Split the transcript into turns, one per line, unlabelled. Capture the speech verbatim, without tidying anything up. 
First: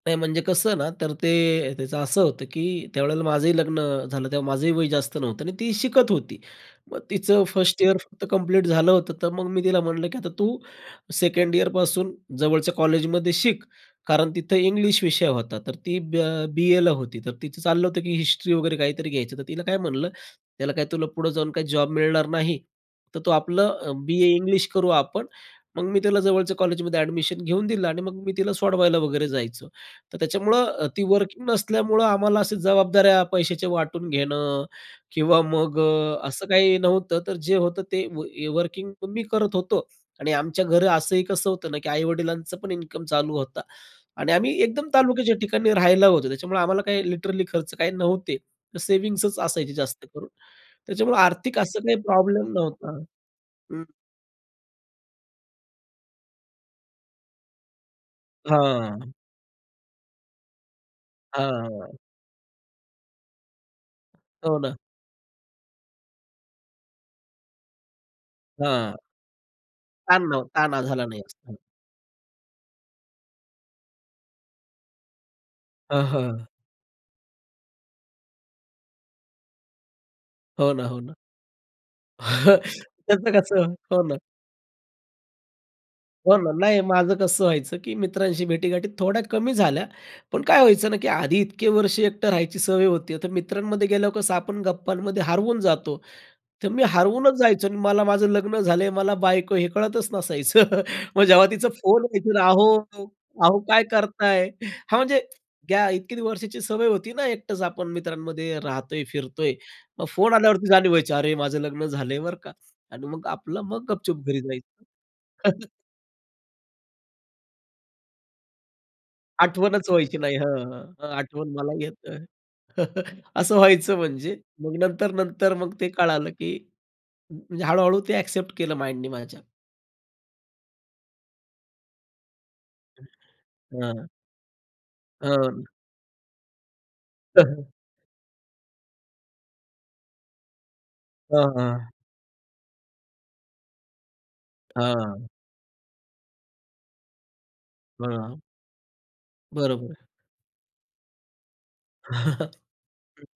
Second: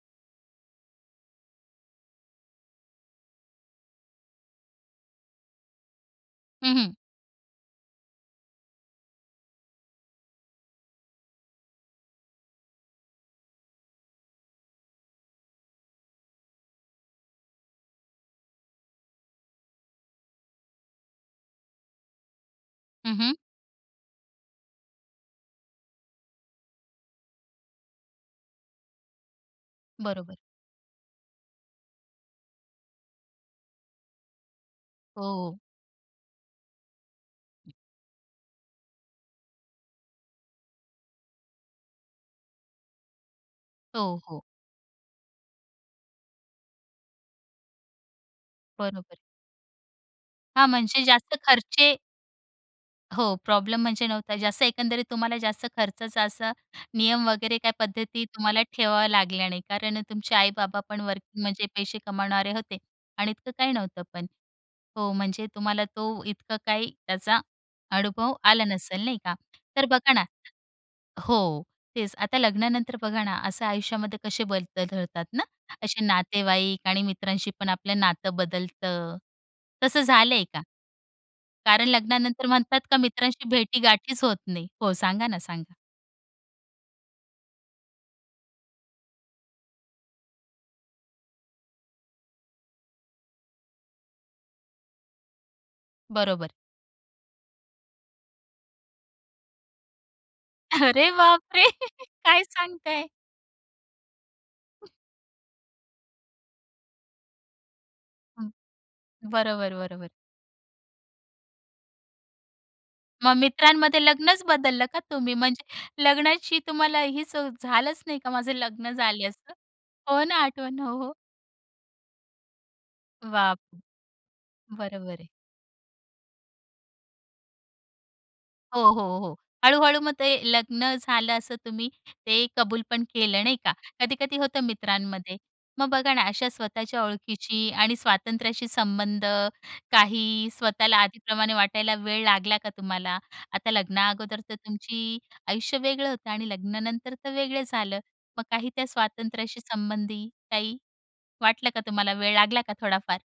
नाही, म्हणजे कसं ना, तर ते त्याचं असं होतं, की त्यावेळेला माझंही लग्न झालं, तेव्हा माझंही वय जास्त नव्हतं आणि ती शिकत होती.
हं, हं.
मग तिचं फस्ट इयर फक्त कंप्लीट झालं होतं, तर मग मी तिला म्हणलं, की "आता तू सेकंड इयरपासून जवळच्या कॉलेजमध्ये शिक" कारण तिथं इंग्लिश विषय होता. तर ती ब बीएला होती. तर तिचं चाललं होतं की हिस्ट्री वगैरे काहीतरी घ्यायचं, तर तिला काय म्हणलं, "त्याला काय तुला पुढे जाऊन काही जॉब मिळणार नाही,
हं,
तर तू
हं.
आपला अ, बीए इंग्लिश करू आपण," मग मी तिला जवळच्या कॉलेजमध्ये अ‍ॅडमिशन घेऊन दिलं आणि मग मी तिला सोडवायला वगैरे जायचो. तर
बरोबर.
त्याच्यामुळं अ, ती वर्किंग नसल्यामुळं आम्हाला अशी जबाबदाऱ्या पैशाचे वाटून घेणं किंवा
हो.
मग अ, असं काही नव्हतं. तर जे होतं ते व य वर्किंग तर मी करत होतो आणि आमच्या घरं असंही कसं होतं ना, की आई-वडिलांचा पण इन्कम चालू होता
हो,
आणि
हो.
आम्ही एकदम तालुक्याच्या ठिकाणी राहायला होतो. त्याच्यामुळे आम्हाला काही लिटरली खर्च काही नव्हते. तर
बरोबर.
सेव्हिंग्सच असायचे जास्त करून,
हां, म्हणजे
त्याच्यामुळे
जास्त
आर्थिक असा
खर्चे
काही प्रॉब्लेम नव्हता
हो, प्रॉब्लेम
हं.
म्हणजे नव्हता जास्त एकंदरीत तुम्हाला जास्त खर्चाचा असा, नियम वगैरे काय पद्धती तुम्हाला ठेवाव्या
हां.
लागल्या नाही कारण अ, तुमचे आई-बाबा पण वर्किंग म्हणजे
हां.
पैसे कमावणारे होते आणि इतकं काही नव्हतं पण
हो ना.
हो, म्हणजे तुम्हाला तो इतका काही त्याचा अनुभव आला
हां.
नसेल, नाही का? तर बघा
ताण
ना
नव्ह ताणा झाला नाही [unintelligible] हं.
हो, तेच आता लग्नानंतर बघा ना, असं आयुष्यामध्ये कसे बदल घडतात ना, असे
हां, हां.
नातेवाईक आणि मित्रांशी पण आपलं नातं बदलतं, तसं झालंय का?
हो ना, हो ना.
कारण लग्नानंतर म्हणतात का
त्याचं
मित्रांशी
कसं हो ना.
भेटीगाठीच होत नाही हो, सांगा ना, सांगा?
हो ना. नाही माझं कसं व्हायचं, की मित्रांशी भेटीगाठी थोड्या कमी झाल्या, पण काय व्हायचं ना, की आधी इतके वर्ष एकटं राहायची सवय होती, आता मित्रांमध्ये गेल्यावर कसं आपण गप्पांमध्ये हरवून जातो.
बरोबर.
तर मी हरवूनच जायचो अन् मला माझं लग्न झालंय, मला बायको आहे हे कळतच नसायचं.
अरे
मग जेव्हा
बापरे!
तिचा फोन व्हायचं,
काय
"अहो
सांगताय?
अहो काय करताय?" हां, म्हणजे या इतकी वर्षाची सवय होती ना एकटंच आपण
हं.
मित्रांमध्ये राहतोय, फिरतोय.
बरोबर,
मग
बरोबर.
फोन आल्यावरती जाणीव व्हायची अरे, माझं लग्न झालंय, बरं का आणि मग
मग
आपलं मग
मित्रांमध्ये
गपचूप घरी
लग्नच
जायचं.
बदललं का तुम्ही, म्हणजे लग्नाची तुम्हाला हीच अ, झालंच नाही का, माझं लग्न झाले असं?
आठवणच व्हायची
हो
नाही
ना,
हं,
आठवण हो,
हं.
हो.
आठवण मला येतय,
वाह!
असं व्हायचं म्हणजे मग
बरोबर आहे.
नंतर-नंतर मग ते कळालं, की म्हणजे हळू-हळू ते अ‍ॅक्सेप्ट केलं
हो,
माइंडनी
हो, हो.
माझ्या.
हळू-हळू मग ते लग्न झालं असं तुम्ही ते कबूल पण केलं, नाही का,
हां.
कधी-कधी होतं मित्रांमध्ये.
हां.
मग बघा ना, अशा स्वतःच्या ओळखीची
[unintelligible]
आणि स्वातंत्र्याशी संबंध, काही स्वतःला
हां,
आधीप्रमाणे
हां.
वाटायला वेळ लागला का तुम्हाला? आता लग्ना अगोदर तर तुमची
हां.
आयुष्य वेगळं होतं आणि लग्नानंतर तर वेगळं झालं.
हां.
मग काही त्या स्वातंत्र्याशी
बरोबर आहे.
संबंधी काही वाटलं का तुम्हाला, वेळ
हं.
लागला का थोडाफार?